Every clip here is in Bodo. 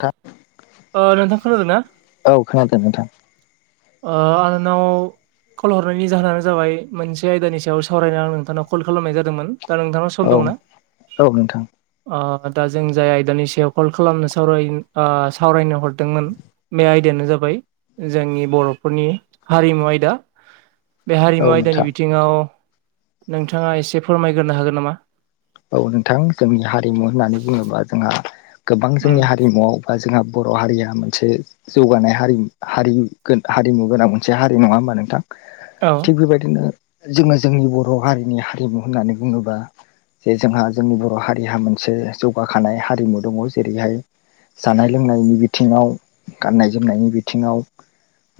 नोंथां नोंथां खोनादों ना? औ खोनादों नोंथां। ओ आरो नाव कल हरनायनि जाहोनानो जाबाय मोनसे आयदानि सायाव सावरायनानो आं नोंथांनाव कल खालामनाय जादोंमोन दा नोंथां सम औ दङना? औ नोंथां दा जों जाय आयदानि सायाव कल खालामनो सावराय सावरायनो हरदोंमोन। बे आयदायानो जाबाय जोंनि बर'फोरनि हारिमु आयदा बे औ हारिमु आयदानि नोंथां बिथिं थिङाव नोंथाङा एसे फोरमायग्रोनो हागोन नामा? औ नोंथां जोंनि हारिमु होननानै बुङोबा जोंहा गोबां उम जोंनि हारिमुआव ओ जोंहा बर' हारिया मोनसे जौगानाय हारि हारि हारिमु गोनां मोनसे हारि नङा होमबा नोंथां? औ थिग बेबायदिनो जोङो जोंनि बर' हारिनि हारिमु होननानै बुङोब्ला जे जोंहा जोंनि बर' हारिहा मोनसे जौगाखानाय हारिमु दङ जेरैहाय जानाय लोंनायनि बिथिङाव गाननाय जोमनायनि बिथिङाव।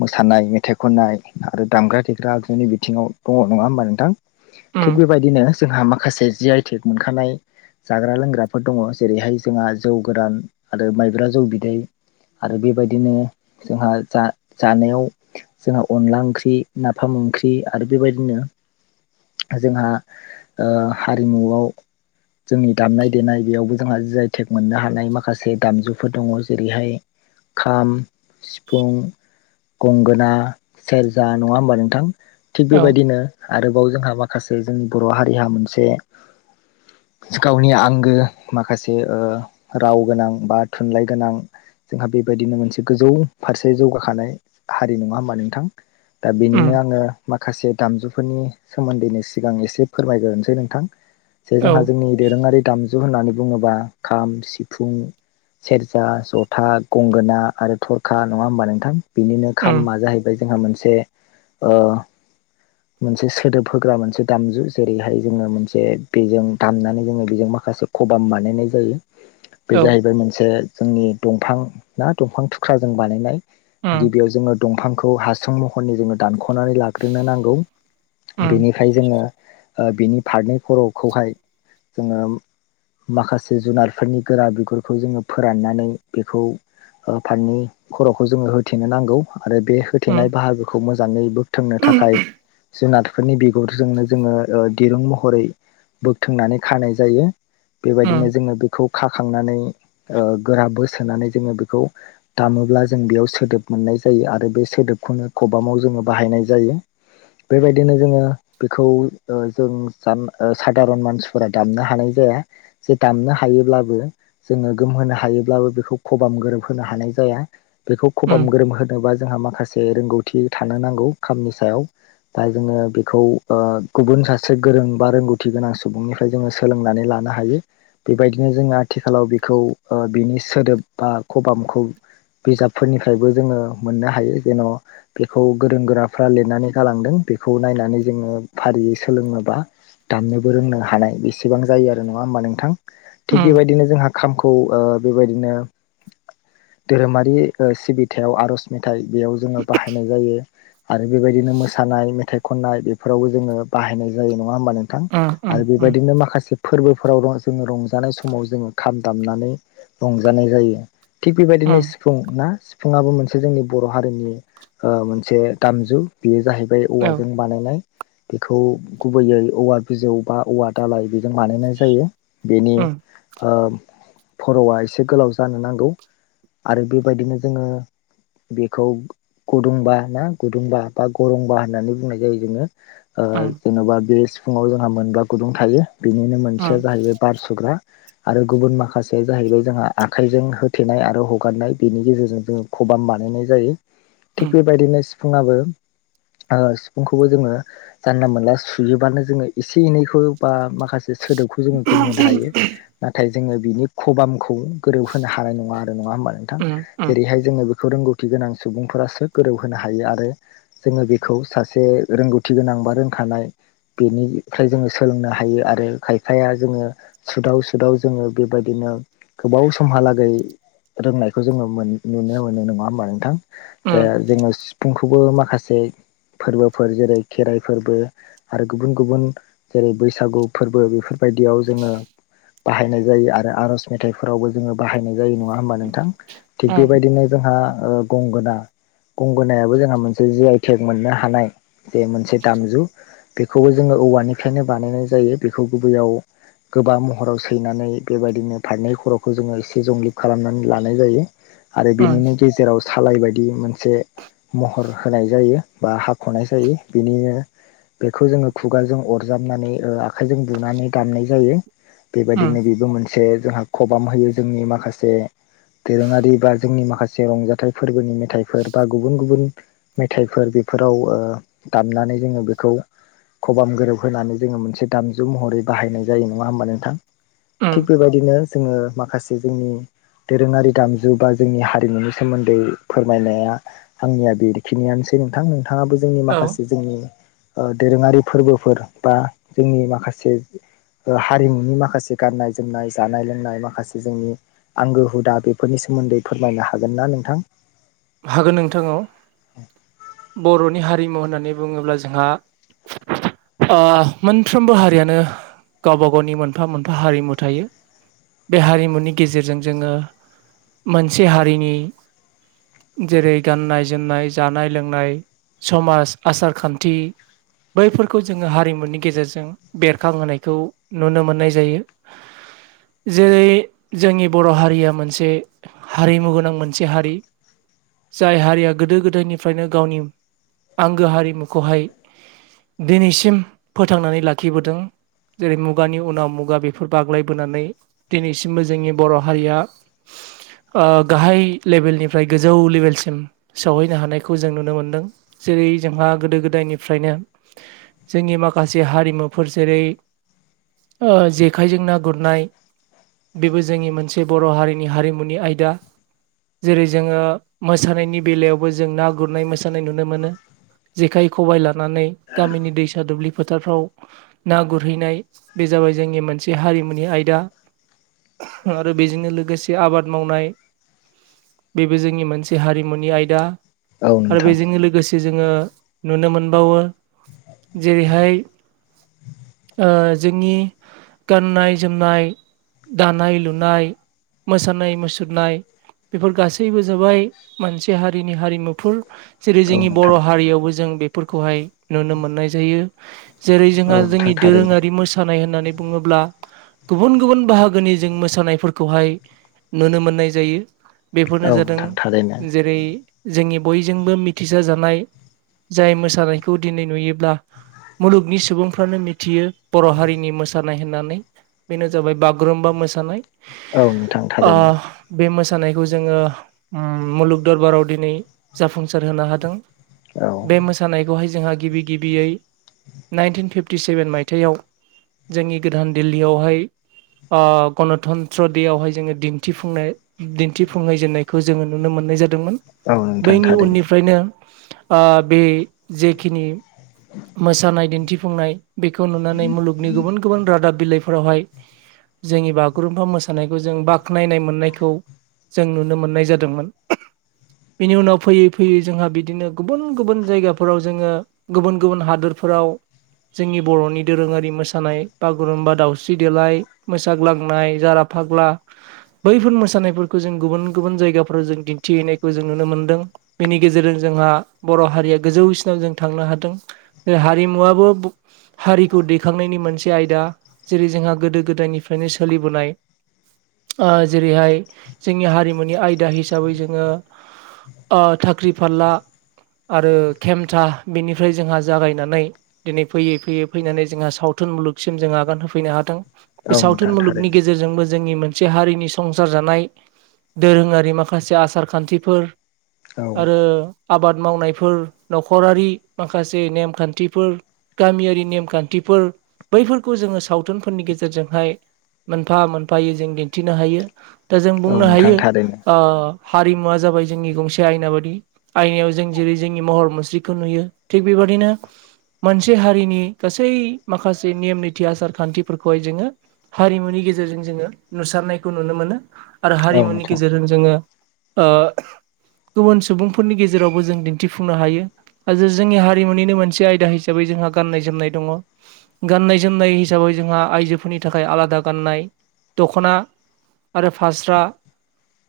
मोसानाय मेथाइ खननाय आरो दामग्रा देग्रा आगजुनि बिथिङाव दङ नङा होमबा नोंथां? थिग उम बेबायदिनो जोंहा माखासे जि आइ टेक मोनखानाय जाग्रा लोंग्राफोर दङ जेरैहाय जोंहा जौ गोरान आरो माइब्रा जौ बिदै आरो बेबायदिनो जोंहा जा जानायाव जोंहा अनला ओंख्रि नाफाम ओंख्रि आरो बेबायदिनो जोंहा ओ हारिमुआव जोंनि दामनाय देनाय बेयावबो जोंहा जि आइ टेक मोननो हानाय माखासे दामजुफोर दङ जेरैहाय खाम सिफुं गंगोना सेरजा नङा होमबा नोंथां? थिग औ बेबायदिनो आरोबाव जोंहा माखासे जोंनि बर' हारिहा मोनसे नि आंगो माखासे ओ राव गोनां बा थुनलाइ गोनां। जोंहा बेबायदिनो मोनसे गोजौ फारसे जौगाखानाय हारि नङा होमबा नोंथां? दा उम बेनिनो आङो माखासे दामजुफोरनि सोमोन्दैनो सिगां एसे फोरमायग्रोनोसै नोंथां। जे औ जोंहा जोंनि दोरोङारि दामजु होननानै बुङोबा खाम सिफुं सेरजा जथा गंगोना आरो थरखा नङा होमबा नोंथां? बिनिनो उम खामा जाहैबाय जोंहा मोनसे ओ मोनसे सोदोब होग्रा मोनसे दामजु जेरैहाय जोङो मोन जे बेजों दामनानै जोङो बेजों माखासे खबाम बानायनाय जायो। बे औ जाहैबाय मोनसे जोंनि दंफां ना दंफां थुख्राजों बानायनाय उम गिबियाव जोङो दंफांखौ हासुं महरनि जोङो दानख'नानै लाग्रोनो नांगौ उम बेनिफ्राय जोङो बिनि फारनै खर'खौहाय जोङो माखासे जुनारफोरनि गोरा बिगुरखौ जोङो फोराननानै बेखौ फारनै खर'खौ जोङो होथेनो नांगौ आरो बे उम होथेनाय बाहागोखौ मोजाङै बोथोंनो थाखाय जुनार फोरनि बिगुरजोंनो जोङो दिरुं महरै बोगथोंनानै खानाय जायो। उम बेबायदिनो जोङो बेखौ खाखांनानै गोरा बोसोनानै जोङो बेखौ दामोब्ला जों बेयाव सोदोब मोननाय जायो आरो बे सोदोबखौनो खबामाव जोङो बाहायनाय जायो। बेबायदिनो जोङो बेखौ जों जान ओ सादारन मानसिफोरा दामनो हानाय जाया जे दामनो हायोब्लाबो जोङो गोमहोनो हायोब्लाबो बेखौ खबाम गोरोबहोनो हानाय जाया बेखौ उम खबाम गोरोब होनोबा जोंहा माखासे रोंगौथि थानो नांगौ खामनि सायाव दा जोङो बेखौ गुबुन सासे गोरों बा रोंगौथि गोनां सुबुंनिफ्राय जोङो सोलोंनानै लानो हायो बेबायदिनो जोङो आथिखालाव बेखौ बिनि सोदोब बा खबामखौ बिजाबफोरनिफ्रायबो जोङो मोननो हायो जेन' बेखौ गोरों गोराफ्रा लिरनानै गालांदों बेखौ नायनानै जोङो फारियै सोलोङोबा दामनोबो रोंनो हानाय बेसेबां जायो आरो नङा होमबा नोंथां थिग उम बेबायदिनो जोंहा खामखौ बेबायदिनो धोरोमारि सिबि थायाव आर'ज मेथाइ बेयाव जोङो बाहायनाय जायो आरो बेबायदिनो मोसानाय मेथाइ खननाय बेफोरावबो जोङो बाहायनाय जायो नङा होमबा नों थां उम आरो उम बेबायदिनो माखासे फोरबोफोराव जोङो रंजानाय समाव जोङो खाम दामनानै रंजानाय जायो थिग बेबायदिनो उम सिफुं ना सिफुङाबो मोनसे जोंनि बर' हारिनि मोनसे दामजु बेयो जाहैबाय औ औवाजों बानायनाय बेखौ गुबैयै औवा बिजौ बा औवा दालाय बेजों बानायनाय जायो। बेनि औ फर'आ एसे गोलाव जानो नांगौ। आरो बेबायदिनो जोङो बेखौ गुदुंबा ना गुदुंबा बा गरंबा होननानै बुंनाय जायो जोङो हागोन जेन'बा बे सिफुंवाव जोंहा मोनबा गुदुं थायो बेनिनो मोनसेया जाहैबाय बारसुग्रा आरो गुबुन माखासेया जाहैबाय जोंहा आखाइजों होथेनाय आरो हगारनाय बेनि गेजेरजों जोङो खबाम बानायनाय जायो थिग बेबायदिनो सिफुुंआो सिफुंखौबो जोङो जानला मोनला सुयोबानो जोङो एसे एनैखौ बा माखासे सोदोबखौ जोङो गोमहोनो हायो नाथाय जोङो बिनि खबामखौ गोरोबहोनो हानाय नङा आरो नङा होमबा नोंथां जेरैहाय जोङो बेखौ रोंगौथि गोनां सुबुंफोरासो गोरौ होनो हायो आरो जोङो बेखौ सासे रोंगौथि गोनां बा रोंखानाय बेनिफ्राय जोङो सोलोंनो हायो आरो खायफाया जोङो सुदाव सुदाव जोङो बेबायदिनो गोबाव समहालागै रोंनायखौ जोङो मोन नुनो मोनो नङा होमबा नोंथां दा जोङो सिफुंखौबो माखासे फोरबोफोर जेरै खेराइ फोरबो आरो गुबुन गुबुन जेरै बैसागु फोरबो बेफोरबायदियाव जोङो बाहायनाय जायो आरो आर'ज मेथाइफोरावबो जोङो बाहायनाय जायो नङा होमबा नोंथां थिग बेबायदिनो जोंहा गंगोना गंगोनायाबो जोंहा मोनसे जि आइ टेक मोननो हानाय जे मोनसे दामजु बेखौबो जोङो औवानिफ्रायनो बानायनाय जायो बेखौ गुबैयाव गोबां महराव सैनानै बेबायदिनो फारनै खर'खौ जोङो एसे जंब्लिब खालामनानै लानाय जायो। आरो बेनिनो गेजेराव सालाय बायदि मोनसे महर होनाय जायो बा हाख'नाय जायो बिनिनो बेखौ जोङो खुगारजों अरजाबनानै ओ आखाइजों बुनानै दामनाय जायो। बेबायदिनो बेबो मोनसे जोंहा खबाम होयो जोंनि माखासे दोरोङारि बा जोंनि माखासे रंजाथाइ फोरबोनि मेथाइफोर बा गुबुन गुबुन मेथाइफोर बेफोराव ओ दामनानै जोङो बेखौ खबाम गोरोब होनानै जोङो मोनसे दामजु महरै बाहायनाय जायो नङा ओमबा नोंथां? थिग बेबायदिनो जोङो माखासे जोंनि दोरोङारि दामजु बा जोंनि हारिमुनि सोमोन्दै फोरमायनाया आंनिया बेखिनियानोसै नोंथां नोंथाङाबो जोंनि माखासे जोंनि ओ दोरोङारि फोरबोफोर बा जोंनि माखासे ओ हारिमुनि माखासे गाननाय जोमनाय जानाय लोंनाय माखासे जोंनि आंगो हुदा बेफोरनि सोमोन्दै फोरमायनो हागोन ना नोंथां? हागोन नोंथां औ बर'नि हारिमु होननानै बुङोब्ला जोंहा ओ मोनफ्रोमबो हारियानो गावबा गावनि मोनफा मोनफा हारिमु थायो। बे हारिमुनि गेजेरजों जोङो मोनसे हारिनि जेरै गाननाय जोमनाय जानाय लोंनाय समाज आसार खान्थि बैफोरखौ जोङो हारिमुनि गेजेरजों बेरखांहोनायखौ नुनो मोननाय जायो। जेरै जोंनि बर' हारिया मोनसे हारिमु गोनां मोनसे हारि। जाय हारिया गोदो गोदायनिफ्रायनो गावनि आंगो हारिमुखौहाय दिनैसिम फोथांनानै लाखिबोदों। जेरै मुगानि उनाव मुगा बेफोर बाग्लायबोनानै दिनैसिमबो जोंनि बर' हारिया ओ गाहाय लेभेलनिफ्राय गो जौ लेभेलसिम सौहैनो हानायखौ जों नुनो मोनदों। जेरै जोंहा गोदो गोदायनिफ्रायनो जोंनि माखासे हारिमुफोर जेरै ओ जेखाइजों ना गुरनाय बेबो जोंनि मोनसे बर' हारिनि हारिमुनि आयदा जेरै जोङो मोसानायनि बेलायावबो जों ना गुरनाय मोसानाय नुनो मोनो‌। जेखाइ खबाइ लानानै गामिनि दैसा दुब्लि फोथारफ्राव ना गुरहैनाय बे जाबाय जोंनि मोनसे हारिमुनि आयदा। आरो बेजोंनो लोगोसे आबाद मावनाय बेबो जोंनि मोन से हारिमुनि आयदा औ आरो नोंथां बेजोंनो लोगोसे जोङो नुनो मोनबावो जेरैहाय ओ जोंनि गाननाय जोमनाय दानाय लुनाय मोसानाय मुसुरनाय बेफोर गासैबो जाबाय मोनसे हारिनि हारिमुफोर। जेरै औ जोंनि बर' नोंथां हारियावबो जों बेफोरखौहाय नुनो मोननाय जायो जेरै औ जोंहा नोंथां जोंनि थारैनो दोरोङारि मोसानाय होननानै बुङोब्ला गुबुन गुबुन बाहागोनि जों मोसानायफोरखौहाय नुनो मोननाय जायो। बेफोरनो औ नोंथां थारैनो जादों जेरै जोंनि बयजोंबो मिथिसार जानाय जाय मोसानायखौ दिनै नुयोब्ला मुलुगनि सुबुंफ्रानो मिथियो बर' हारिनि मोसानाय होननानै। बेनो जाबाय बागुरुम्बा मोसानाय। औ नोंथां ओ थारैनो बे मोसानायखौ जोङो उम मुलुग दरबाराव दिनै जाफुंसार होनो हादों औ बे मो सानायखौहाय जोंहा गिबि गिबियै नाइनटिन फिफटि सेभेन मायथाइयाव जोंनि गोदान दिल्लीयावहाय ओ गनतन्त्र देयावहाय जोङो दिन्थिफुंनाय दिन्थिफुंहै जेननायखौ जोङो नुनो मोननाय जादोंमोन औ नोंथां बैनि थारैनो उननिफ्रायनो ओ बे जेखिनि मोसानाय दिन्थिफुंनाय बेखौ नुनानै मुलुगनि गुबुन गुबुन रादाब बिलाइफोरावहाय जोंनि बागुरुम्फा मोसानायखौ जों बाख्नायनाय मोननायखौ जों नुनो मोननाय जादोंमोन। बिनि उनाव फैयै फैयै जोंहा बिदिनो गुबुन गुबुन जायगाफोराव जोङो गुबुन गुबुन हादरफोराव जोंनि बर'नि दोरोङारि मोसानाय बागुरुम्बा दावउस्रि देलाय मोसाग्लांनाय जारा फाग्ला बैफोर मोसानायफोरखौ जों गुबुन गुबुन जायगाफोराव जों दिन्थिहैनायखौ जों नुनो मोनदों। बेनि गेजेरजों जोंहा बर' हारिया गोजौसिनाव जों थांनो हादों। हारिमुवाबा बो हारिखौ दैखांनायनि मोनसे आयदा जेरै जोंहा गोदो गोदायनिफ्रायनो सोलिबोनाय ओ जेरैहाय जोंनि हारिमुनि आयदा हिसाबै जोङो ओ थाख्रि फारला आरो केेमथा बेनिफ्राय जोंहा जागायनानै दिनै फैयै फैयै फैनानै जोंहा सावथुन मुलुगसिम जों आगान होफैनो हादों। औ बे नोंथां सावथुन मुलुगनि थारैनो गेजेरजोंबो जोंनि मोन मोनसे हारिनि संसार जानाय दोरोङारि माखासे आसार खान्थिफोर। औ आरो आबाद मावनायफोर नखरारि माखासे नेमखान्थिफोर। गामियारि नेमखान्थिफोर बैफोरखौ जोङो सावथुनफोरनि गेजेरजोंहाय। मोनफा मोनफायै जों दिन्थिनो हायो दा जों औ बुंनो नोंथां हायो थारैनो ओ। हारिमुवा जाबाय जोंनि गंसे आयना बादि आयनायाव जों जेरै जोंनि महर मुस्रिखौ नुयो। थिग बेबादिनो मोनसे हारिनि गासै माखासे नेम निथि आसार खान्थिफोरखौहाय जोङो, हारिमुनि गेजेरजों जोङो नुसारनायखौ नुनो मोनो आरो औ हारिमुनि नोंथां गेजेरजों। जोङो ओ। गुबुन सुबुंफोरनि गेजेरावबो जों दिन्थिफुंनो हायो आजो जो जोंनि हारिमुनिनो मोनसे आयदा हिसाबै जोंहा गाननाय जोमनाय दङ। गाननाय जोमनाय हिसाबै जोंहा आइजोफोरनि थाखाय आलादा गाननाय दख'ना। आरो फास्रा।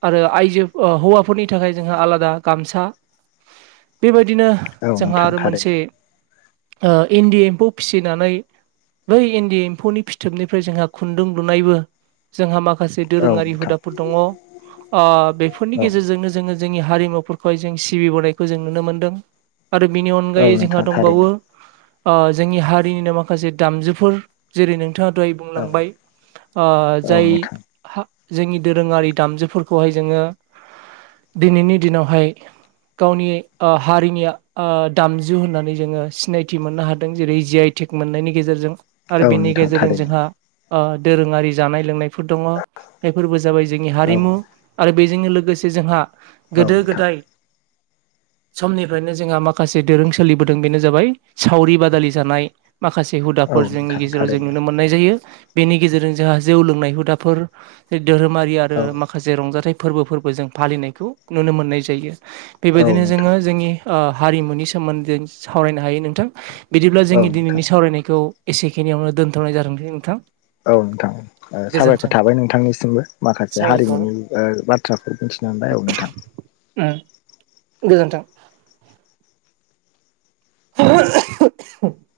आरो आइजो ओ हौवाफोरनि थाखाय जोंहा आलादा गामसा। बेबायदिनो औ जोंहा नोंथां आरो मोनसे थारैनो ओ इन्दि एम्फौ फिसिनानै, बै इन्दि एम्फौनि फिथोबनिफ्राय जोंहा खुन्दुं लुनायबो। जोंहा माखासे औ दोरोङारि नोंथां हुदाफोर दङ। ओ बेफोरनि औ गेजेरजोंनो जोङो जोंनि हारिमुफोरखौहाय जों सिबिबोनायखौ जों नुनो मोनदों। आरो बिनि औ अनगायै नोंथां जोंहा थारैनो दंबावो, ओ जोंनि हारिनिनो माखासे दामजुफोर जेरै नोंथाङा दहाय औ बुंलांबाय। ओ औ जाय नोंथां हा जोंनि दोरोङारि दामजुफोरखौहाय जोङो दिनैनि दिनावहाय गावनि ओ हारिनिया ओ दामजु होननानै जोङो सिनायथि मोननो हादों जेरै जि आइटेक मोननायनि गेजेरजों। आरो औ बिनि नोंथां गेजेरजों थारैनो जोंहा ओ दोरोङारि जानाय लोंनायफोर दङ। बे फोरबो जाबाय जोंनि औ हारिमु आरो बेजोंनो लोगोसे जोंहा औ नोंथां गोदो-गोदाय समनिफ्रायनो जोंहा माखा माखासे दोरों सोलिबोदों बेनो जाबाय सावरि बादालि जानाय माखासे हुदा औ फोर जोंनि नोंथां गेजेराव जों थारैनो नुनो मोननाय जायो बेनि गेजेरजों जोंहा जौ लोंनाय हुदाफोर, धोरोमारि औ आरो माखासे रंजाथाइ फोरबो फोरबो जों फालिनायखौ नुनो मोननाय जायो। औ बेबायदिनो नोंथां जोङो जोंनि ओ हारिमुनि सोमोन्दै सावरायनो हायो नोंथां। बिदिब्ला औ जोंनि दिनैनि नोंथां सावरायनायखौ एसेखिनियावनो दोनथ'नाय जादों दै नोंथां। औ नोंथां ओ साबायखर गोजोन्थों थाबाय नोंथांनिसिमबो माखासे साबायखर हारिमुनि ओ बाथ्राखौ मिथिना मोनबाय औ नोंथां। ओ गोजोन्थों। [unintelligible]